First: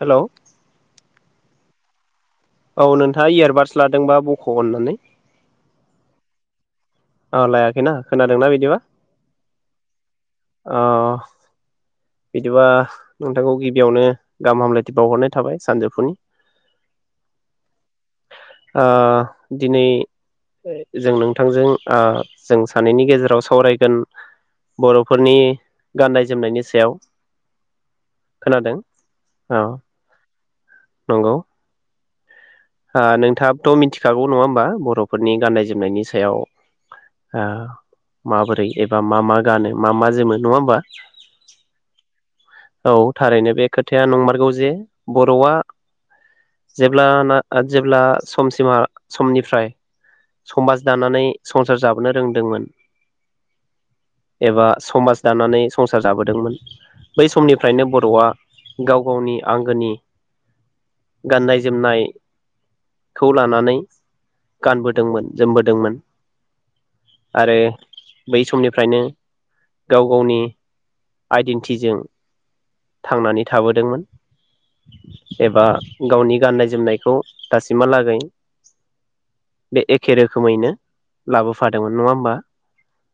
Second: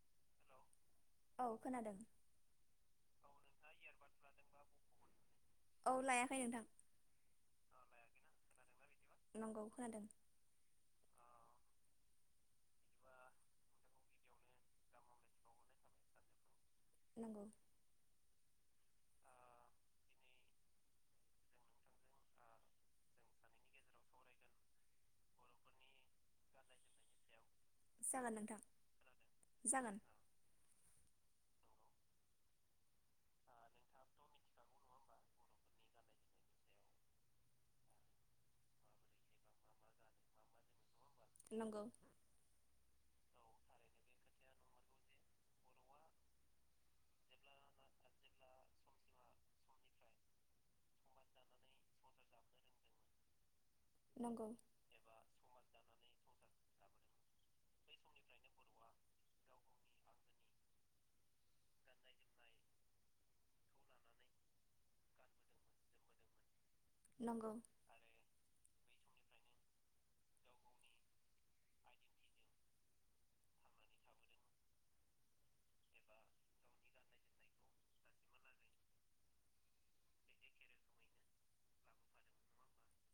Hello औ खोनादों। औ नोंथाङा इयारबादस लादोंबा बख' अननानै औ लायाखै नोंथां औ लायाखैना खोनादोंना बिदिबा नंगौ खोनादों अ बिदिबा नोंथांखौ गिबियावनो गाहाम हामलायथि बावहरनाय थाबाय सानजौफुनि। नंगौ ओ दिनै जों नोंथांजों ओ जों सानैनि गेजेराव सावरायगोन बर'फोरनि गाननाय जोमनायनि सायाव जागोन नोंथां खोनादों औ जागोन। नंगौ। ओ नोंथाङाबाथ' मिथिखागौ नङा ओमबा बर'फोरनि गाननाय जोमनायनि सायाव ओ माबोरै एबा मा मा गानो मा मा जोमो नङा ओमबा? नंगौ औ थारैनो बे खोथाया नंमारगौ जे बर'आ जेब्ला ना जेब्ला समसिमा समनिफ्राय समाज दानानै संसार जाबोनो रोंदोंमोन नंगौ एबा समाज दानानै संसार जाबोदोंमोन। बै समनिफ्रायनो बर'आ गाव गावनि आंगोनि गाननाय जोमनाय खौ लानानै गानबोदोंमोन जोमबोदोंमोन। नंगौ आरो बै समनिफ्रायनो गाव गावनि आइदिनति जों थांनानै थाबोदोंमोन एबा गावनि गाननाय जोमनायखौ दासिमहालागै बे एखे रोखोमैनो लाबोफादोंमोन नङा ओमबा?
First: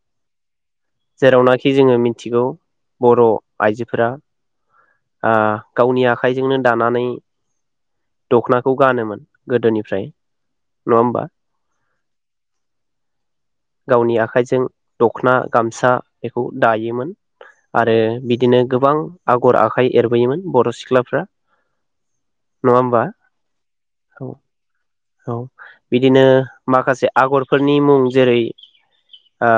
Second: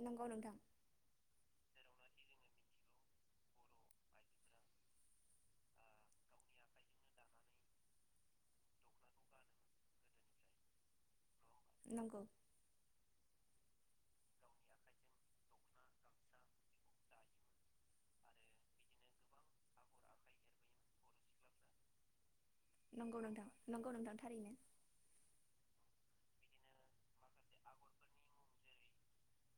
नंगौ नोंथां जेरावनाखि जोङो मि थिगौ बर' आइजोफोरा आ गावनि आखाइजोंनो दानानै दख'नाखौ गानोमोन गोदोनिफ्राय नङा ओमबा? नंगौ। गावनि आखाइजों दखना गामसा बेखौ दायोमोन आरो बि दिनो गोबां आगर आखाइ एरबोयोमोन बर' सिख्लाफ्रा। नङा होमबा नंगौ नोंथां नंगौ नोंथां औ थारैनो। औ बिदिनो माखासे आगरफोरनि मुं जेरै ओ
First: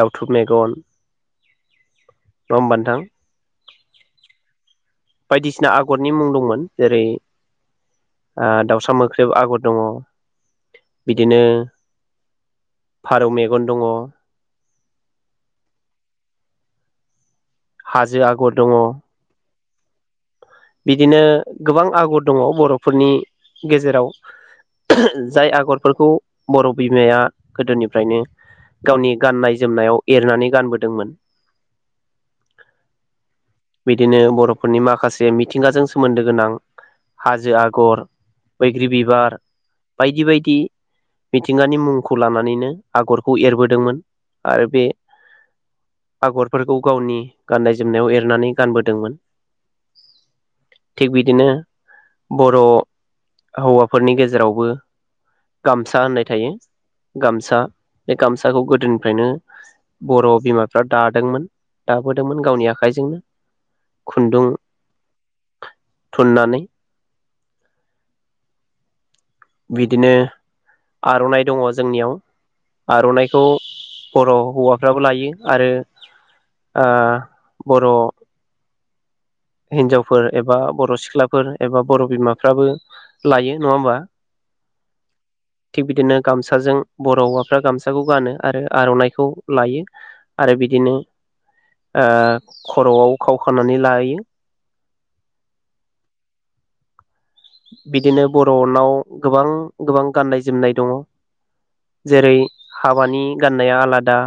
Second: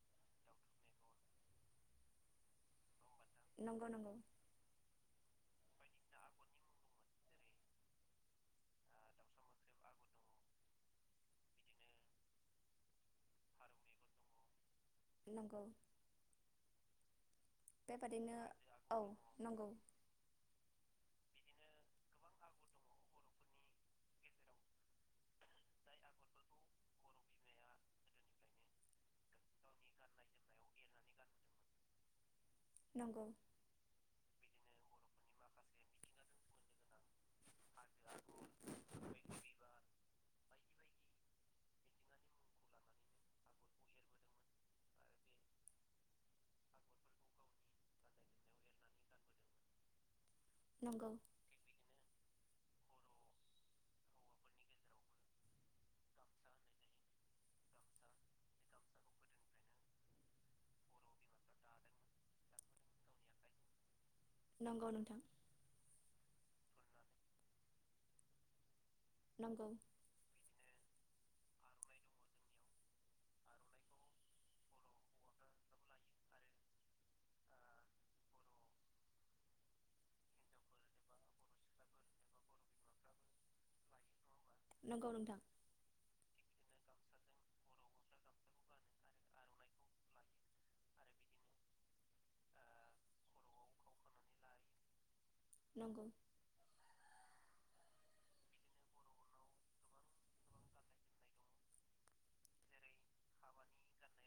दाउथु मेगन नङा होमबा नोंथां? नंगौ नगौ। बायदिसिना आगरनि मुं दंमोन जेरै ओ दाउसा मोख्रेब आगर दङ बिदिनो फारौ मेगन दङ। नंगौ हाजो बेबादिनो आगर दङ औ नंगौ। बिदिनो गोबां आगर दङ बर'फोरनि गेजेराव जाय आगरफोरखौ बर' बिमाया गोदोनिफ्रायनो गावनि गाननाय- जोमनायाव एरनानै गानबोदोंमोन नंगौ बिदिनो बर'फोरनि माखा बे मिथिंगाजों सोमोन्दो गोनां हाजो आगर बैग्रि बिबार बायदि बायदि मिथिंगानि मुंखौ लानानैनो आगरखौ एरबोदोंमोन आरो बे आगरफोरखौ गावनि गाननाय जोमनायाव एरनानै गानबोदोंमोन। नंगौ थिग बिदिनो बर' हौवाफोरनि गेजेरावबो गामसा होननाय थायो गामसा बे गामसाखौ गोदोनिफ्रायनो बर' बिमाफ्रा दादोंमोन दाबोदोंमोन गावनि आखाइजोंनो खुन्दुं नंगौ नोंथां। थुननानै नंगौ बिदिनो आर'नाइ दङ जोंनियाव आर'नाइखौ बर' हौवाफ्राबो लायो आरो ओ बर' हिनजावफोर एबा - बर' सिख्लाफोर एबा बर' बिमाफ्राबो लायो नङा होमबा नंगौ नोंथां थिग बिदिनो गामसाजों बर' हौवाफ्रा गामसाखौ गानो आरो आर'नाइखौ लायो आरो बिदिनो ओ खर'आव खावखानानै लायो। नंगौ बिदिनो बर'नाव गोबां गोबां गाननाय जोमनाय दङ जेरै हाबानि गाननाया आलादा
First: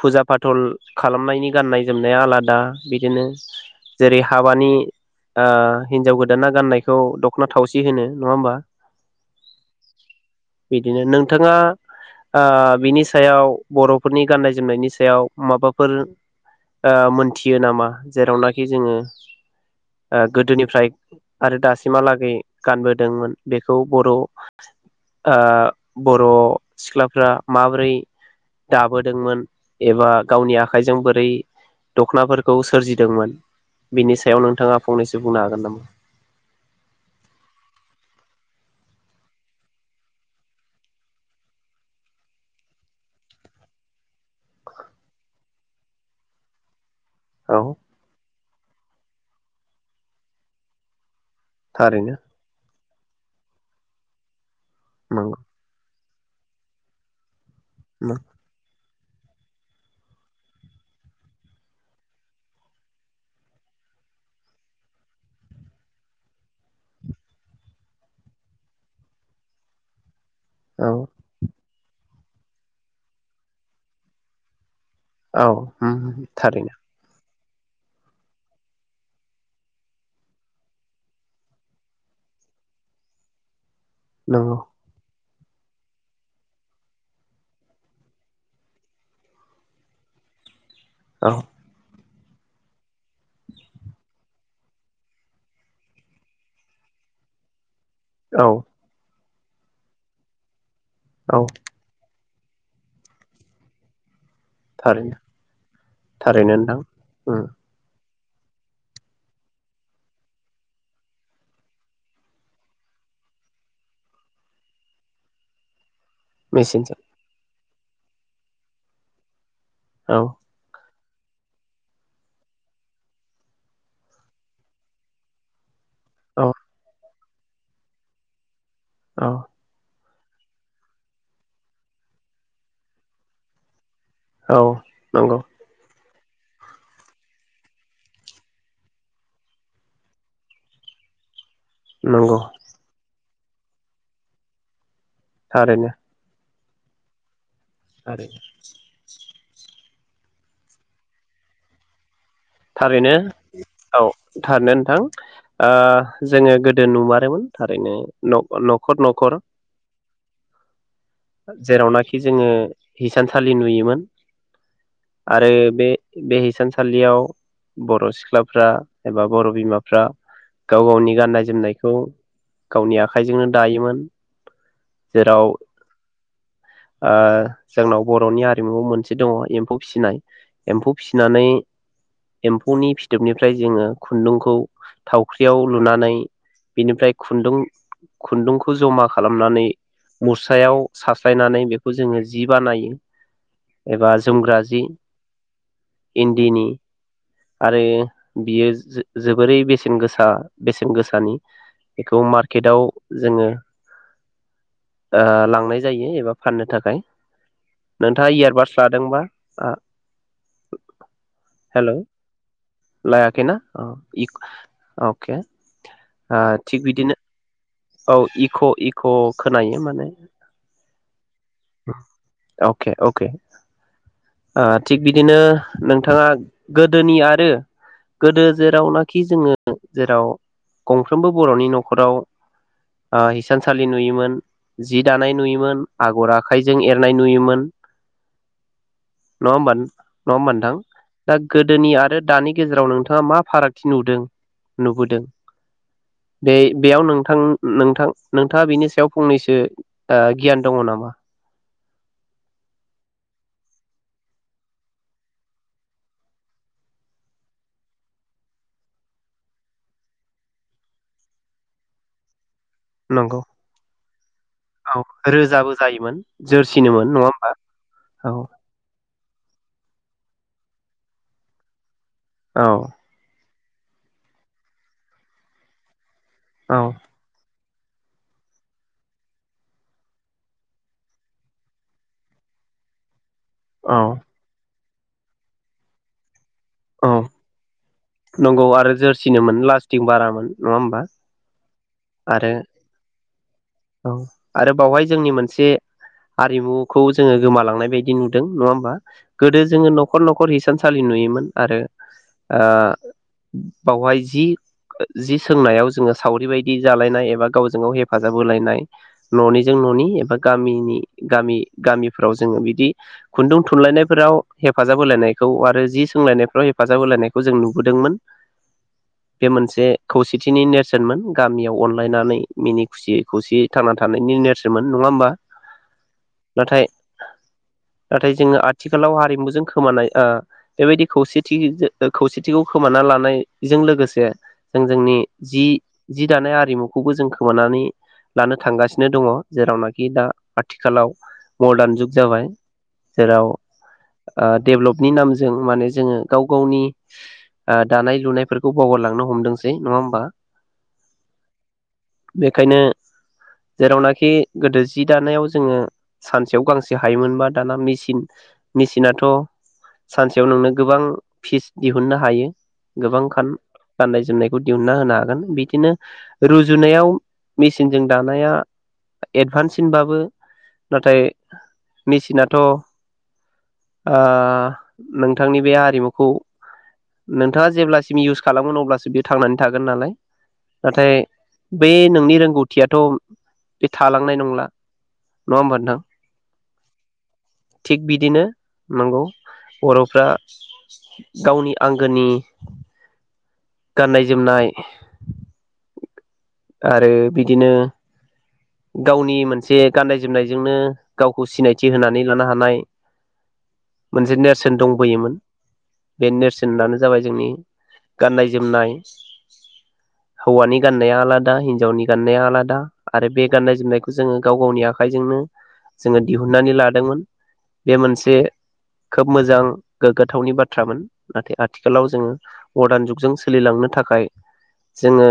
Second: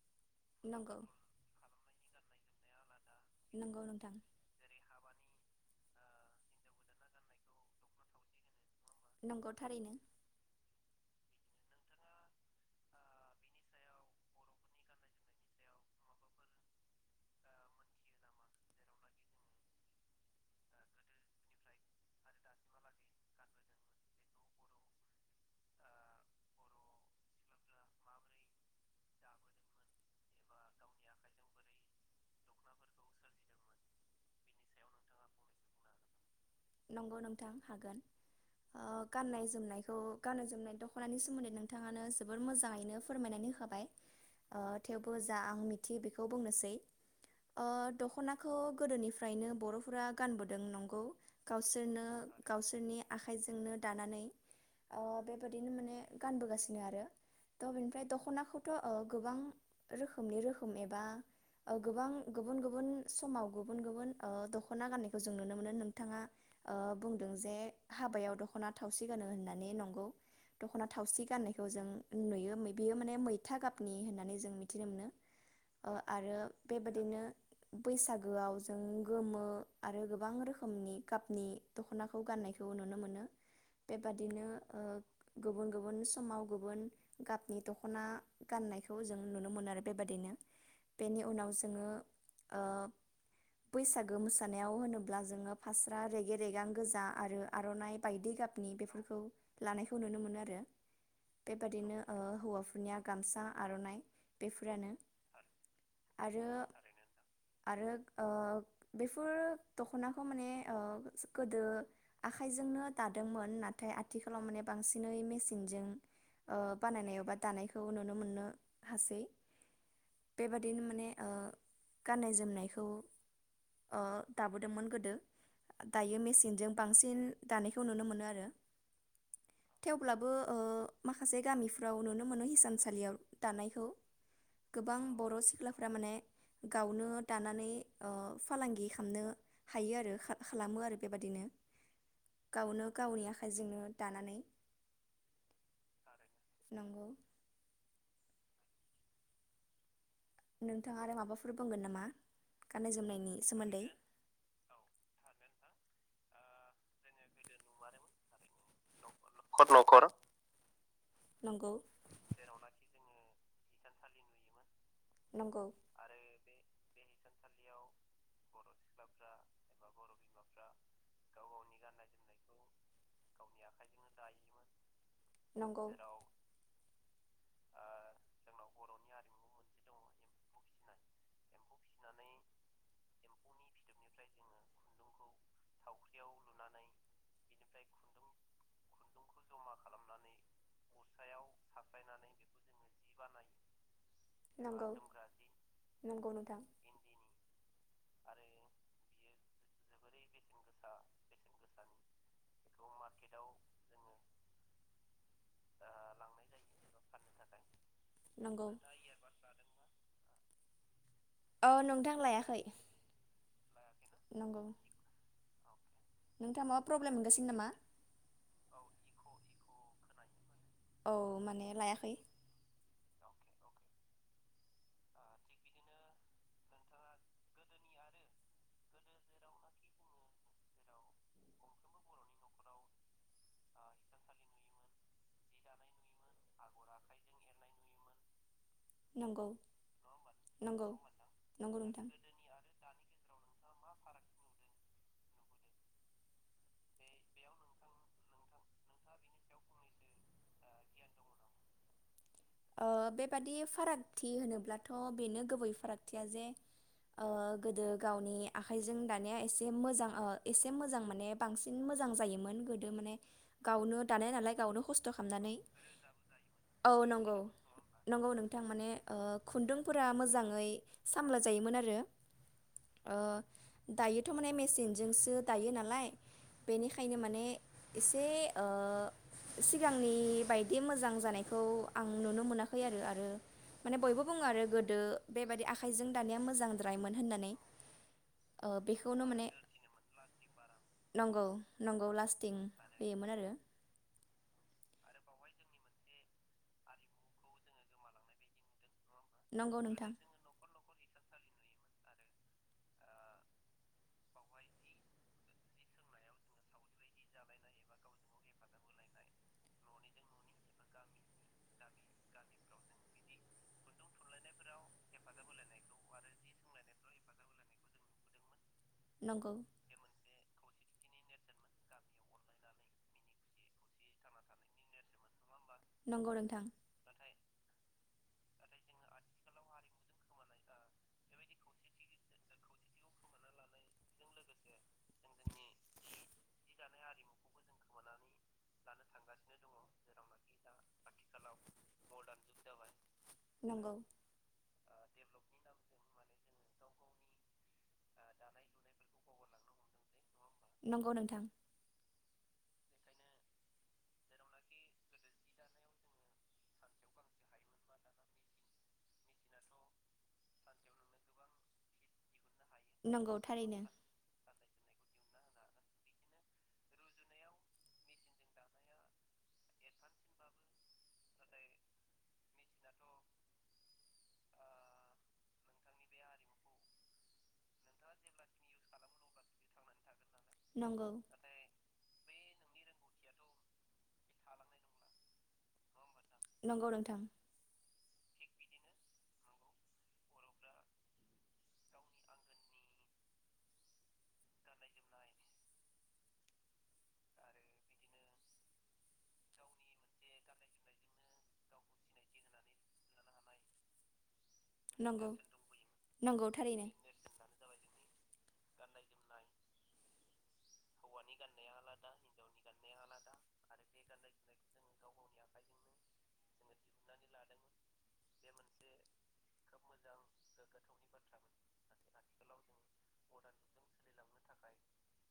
फुजा फाथल नंगौ खालामनायनि गाननाय जोमनाया आला दा बिदिनो नंगौ नोंथां जेरै हाबानि ओ हिनजाव गोदाना गाननायखौ दख'ना थावसि होनो नङा होमबा?? नंगौ थारैनो थाङा ओ बिनि सायाव बर'फोरनि- गाननाय जोमनायनि सायाव माबाफोर ओ मोनथियो नामा जेरावनाखि जोङो ओ गोदोनिफ्राय आरो दासिमहालागै गानबोदोंमोन बेखौ बर' ओ बर' सिख्लाफ्रा माबोरै दा दाबोदोंमोन एबा गावनि आखाइजों बोरै दख'नाफोरखौ सोरजिदोंमोन बिनि सायाव नोंथाङा फंनैसो बुंनो हागोन नामा? नंगौ नोंथां हागोन ओ गाननाय जोमनायखौ गाननाय जोमनाय दख'नानि सोमोन्दै नोंथाङानो जोबोर मोजाङै नो फोरमायनानै होखाबाय ओ थेवबो जा आं मिथियो बेखौ बुंनोसै ओ औ दख'ना खौ गोदोनिफ्रायनो बर'फोरा गानबोदों नंगौ। गावसोरनो थारैनो गावसोरनि आखाइजोंनो दानानै ओ नंगौ बेबायदिनो माने गानबोगासिनो आरो। थ' बेनिफ्राय दख'नाखौथ' ओ गोबां रोखोमनि रोखोम एबा ओ गोबां गुबुन गुबुन समाव गुबुन गुबुन ओ दख'ना गाननायखौ जों नुनो मोनो। नोंथाङा ओ बुंदों जे हाबायाव दख'ना थावसि गानो होननानै नंगौ। दख'ना औ थावसि गाननाय खौ जों नुयो। बेयो माने मैथा गाबनि होननानै जों मि थिनो मोनो ओ औ आरो थारैनो बेबादिनो बैसागोआव जों गोमो आरो गोबां रोखोमनि गाबनि दख'नाखौ गाननायखौ नुनो मोनो। बेबादिनो नंगौ ओ गुबुन गुबुन समाव गुबुन गाबनि दख'ना गाननायखौ जों नुनो मोनो आरो बेबादिनो। बेनि औ उनाव जोङो ओ बैसागो मोसानायाव होनोब्ला जोङो फास्रा रेगे-रेगां गोजा आरो आर'नाइ बायदि औ गाबनि बेफोरखौ लानायखौ नुनो मोनो आरो। औ बेबादिनो ओ हौवाफोरनिया गामसा आर'नाइ बेफोरानो थारैनो आरो थारैनो नोंथां उम आरो ओ बेफोर दख'नाखौ माने ओ गोदो आखाइजोंनो दादोंमोन नाथाय आथिखालाव माने बांसिनै मेसिनजों मेसिनजों गोबां दानायखौ नुनो मोननो हासै। औ बेबादिनो माने ओ गाननाय जोमनायखौ ओ दाबोदोंमोन गोदो। दायो औ मेसिनजों बांसिन दानायखौ नुनो मोनो आरो। अ। थेवब्लाबो ओ माखासे गामिफ फोराव नुनो मोनो हिसानसालियाव दानायखौ। औ गोबां बर' नंगौ सिख्लाफ्रा माने गावनो दानानै ओ फालांगि खालामनो हायो आरो खा खालामो आरो बेबादिनो। नंगौ गावनो गावनिया जोंनो दानानै। थारैनो नंगौ। आरो नोंथाङा आरो माबाफोर बुंगोन नामा? गाननाय थारैनो जोमनायनि सोमोन्दै औ थारैनो नोंथां ओ जोङो गोदो नुमारोमोन थारैनो नग नग न'खर न'खर नंगौ जेरावनाखि जोङो हिसान खालि नुयोमोन आरो नंगौ बे बे हिसानसालियाव बर' सिख्ला फ्रा एबा बर' बिमाफ्रा गाव गावनि गाननाय जोमनायखौ गावनि आख खाइजोंनो दायोमोन जेराव नंगौ ओ जोंनाव बर'नि आरिमुआव मोनसे दङ एम्फौ फिसिनाय एम्फौ फिसिनानै एम्फौनि फिथोबनिफ्राय जोङो खुन्दुंखौ थाव ख्रियाव लुनानै बिनिफ्राय खुन्दुं खुन्दुंखौ जमा खालामनानै मुस्रायाव सास्लायनानै बेखौ जोङो जि बानायो एबा जोमग्रा जि नंगौ नंगौ नोंथां इन्दिनि आरो बियो जो-जोबो बोरै बेसेन गोसा बेसेन गोसानि बेखौ मार्केटाव जोङो ओ लांनाय जायो एबा फाननो थाखाय नोंथाङा नंगौ इयारबादस लादोंबा ओ औ हेल' नोंथां लायाखै लायाखि ना अ नंगौ अके नोंथाङा थिग माबा बिदिनो प्रब्लेम मोनगासिनो नामा? औ इक' इक' खोनायो माने औ माने लायाखै अके ओ थिग बिदिनो नोंथाङा गोदोनि आरो गोदो जेरावनाखि जोङो जेराव गंफ्रोमबो बर'नि न'खराव ओ हिसानसालि नुयोमोन जि दानाय नुयोमोन आगर आखाइजों एरनाय नुयोमोन नंगौ नङा होमबा नङाबा नोंथां नंगौ दा नंगौ गोदोनि नोंथां आरो दानि गेजेराव नोंथाङा मा फारागथि नदों नुबोदों बे बेयाव नोंथां नोंथां नोंथाङा बिनि सायाव फंनैसो ओ गियान दङ नामा? ओ बेबादि फारागथि होनोब्लाथ' बेनो गुबै फारागथिया जे ओ गोदो गावनि आखाइजों दानाया एसे मोजां ओ एसे मोजां माने बांसिन मोजां जायोमोन। गोदो माने नंगौ। गावनो दानाय नालाय गावनो औ खस्थ' खालामनानै रोजाबो जायोमोन औ जोरसिनोमोन नङा नंगौ। होमबा? औ नंगौ नोंथां माने ओ खुन्दुंफोरा मोजाङै सामला जायोमोन आरो औ ओ दायोथ' माने मेसिनजोंसो दायो नालाय औ बेनिखायनो माने एसे ओ सिगांनि बायदि मोजां जानायखौ आं आं नुनो मोनाखै आरो आरो माने औ बयबो बुङो आरो बेबायदि आखायजों दानाय औ मोजांद्रायमोन होननानै। नंगौ ओ आरो बेखौनो माने जोरसिनोमोन लास्टिं बारामोन नङा होमबा। नंगौ नंगौ आरो लास्टिं होयोमोन आरो। औ आरो बावहाय जोंनि मोनसे आरिमुखौ जोङो गोमालांनाय बायदि नुदों नङा होमबा। गोदो नंगौ जोङो नोंथां नखर न'खर हिसान सालि नुयोमोन आरो ओ बावहाय जि सोंनायाव जोङो सावरि बायदि दि जालायनाय एबा गावजों गाव हेफाजाब होलायनाय न'निजों न'नि एबा गामिनि गामि गामिफोराव जोङो बिदि खुन्दुं थुनलायनायफोराव हेफाजाब होलायनायखौ आरो जि सोंलायनायफ्राव हेफाजाब होलायनायखौ जों नुबोदोंमोन। बे नंगौ मोनसे खौसेथिनि नेरसोन। जोमोन। गामियाव अनलायनानै मिनि खुसियै खौसेयै थांना थानायनि नेरसोमोन मोन नङा होमबा। नंगौ नोंथां। नाथाय नाथाय जोङो आथिखालाव हारिमुजों खोमानाय बेबायदि खौसेथिजों खौसेथिखौ खोमाना लानायजों लोगोसे जों जोंनि जि जि दानाय आरिमुखौबो जों खोमानानै लानो थांगासिनो दङ जेरावनाखि दा आथिखालाव मदार्न जुग जाबाय जेराव नंगौ डेभ्लपनि नामजों माने जोङो गाव गावनि दानाय लुनायफोरखौ बावगारलांनो हमदोंसै नङा होमबा। नंगौ नोंथां। बेखायनो जेरावनाखि गोदो जि दानायाव जोङो सानसेयाव गांसे हायोमोनबा दाना मेसिन मेसिनाथ' सानसेयाव नोंनो गोबां फिसा दिहुननो हायो। गोबां नंगौ थारैनो गाननाय जोमनायखौ दिहुनना होनो हागोन बि। बिदिनो रुजुनायाव मेसिनजों दानाया एडभान्ससिनबाबो नाथाय मेसिनाथ' ओ नोंथांनि बे आरिमुखौ नोंथाङा जेब्लासिम इउस खालामगोन अब्लासम बेयो थांनानै थागोन नालाय। नंगौ नाथाय बे नोंनि रोंगौथि खुथियाथ' बे थालांनाय नंला नङा होमबा नोंथां। नंगौ नोंथां। थिग बिदिनो नंगौ बर'फ्रा गावनि आंगोनि गाननाय जोमनाय आरो बिदिनो गावनि मोनसे गाननाय जोमनायजोंनो गावखौ सिनायथि होनानै लानो हानाय मोनसे नेरसोन नंगौ दंबोयोमोन बे नंगौ थारैनो नेरसोनानो जाबाय जोंनि गाननाय। नाय हौवानि गाननाया आलादा और हिनजावनि गाननाया आलादा आरो बे गाननाय जोमनायखौ जोङो गाव गावनि आखाइजोंनो जोङो दिहुननानै लादोंमोन बे मोनसे खोब मोजां गोग्गाथावनि बाथ्रामोन नाथाय आथिखालाव जोङो मडार्न जुगजों सोलिलांनो थाखाय जोङो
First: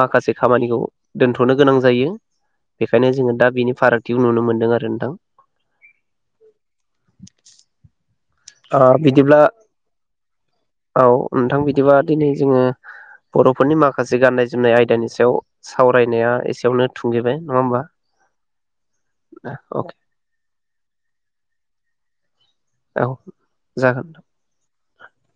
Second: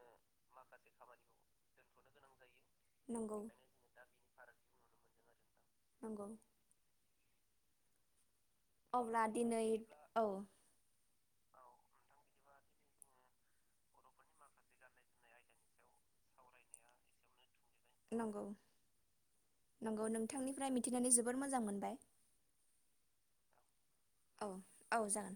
माखासे खामानिखौ दोनथ'नो गोनां जायो। बेखायनो जोङो नंगौ दा बिनि फारागथिखौ नुनो मोन्दों आरो नोंथां। नंगौ ओ अब्ला बिदिब्ला दिनै औ ओनथां बिदिबा दिनै जोङो बर'फोरनि माखासे गाननाय जोमनाय आयदानि सायाव सावरायनाया एसेयावनो थुंगेबाय। नङा होमबा नंगौ अके नंगौ नोंथांनिफ्राय मिथिनानै जोबोर मोजां मोनबाय। औ जागोन। औ औ जा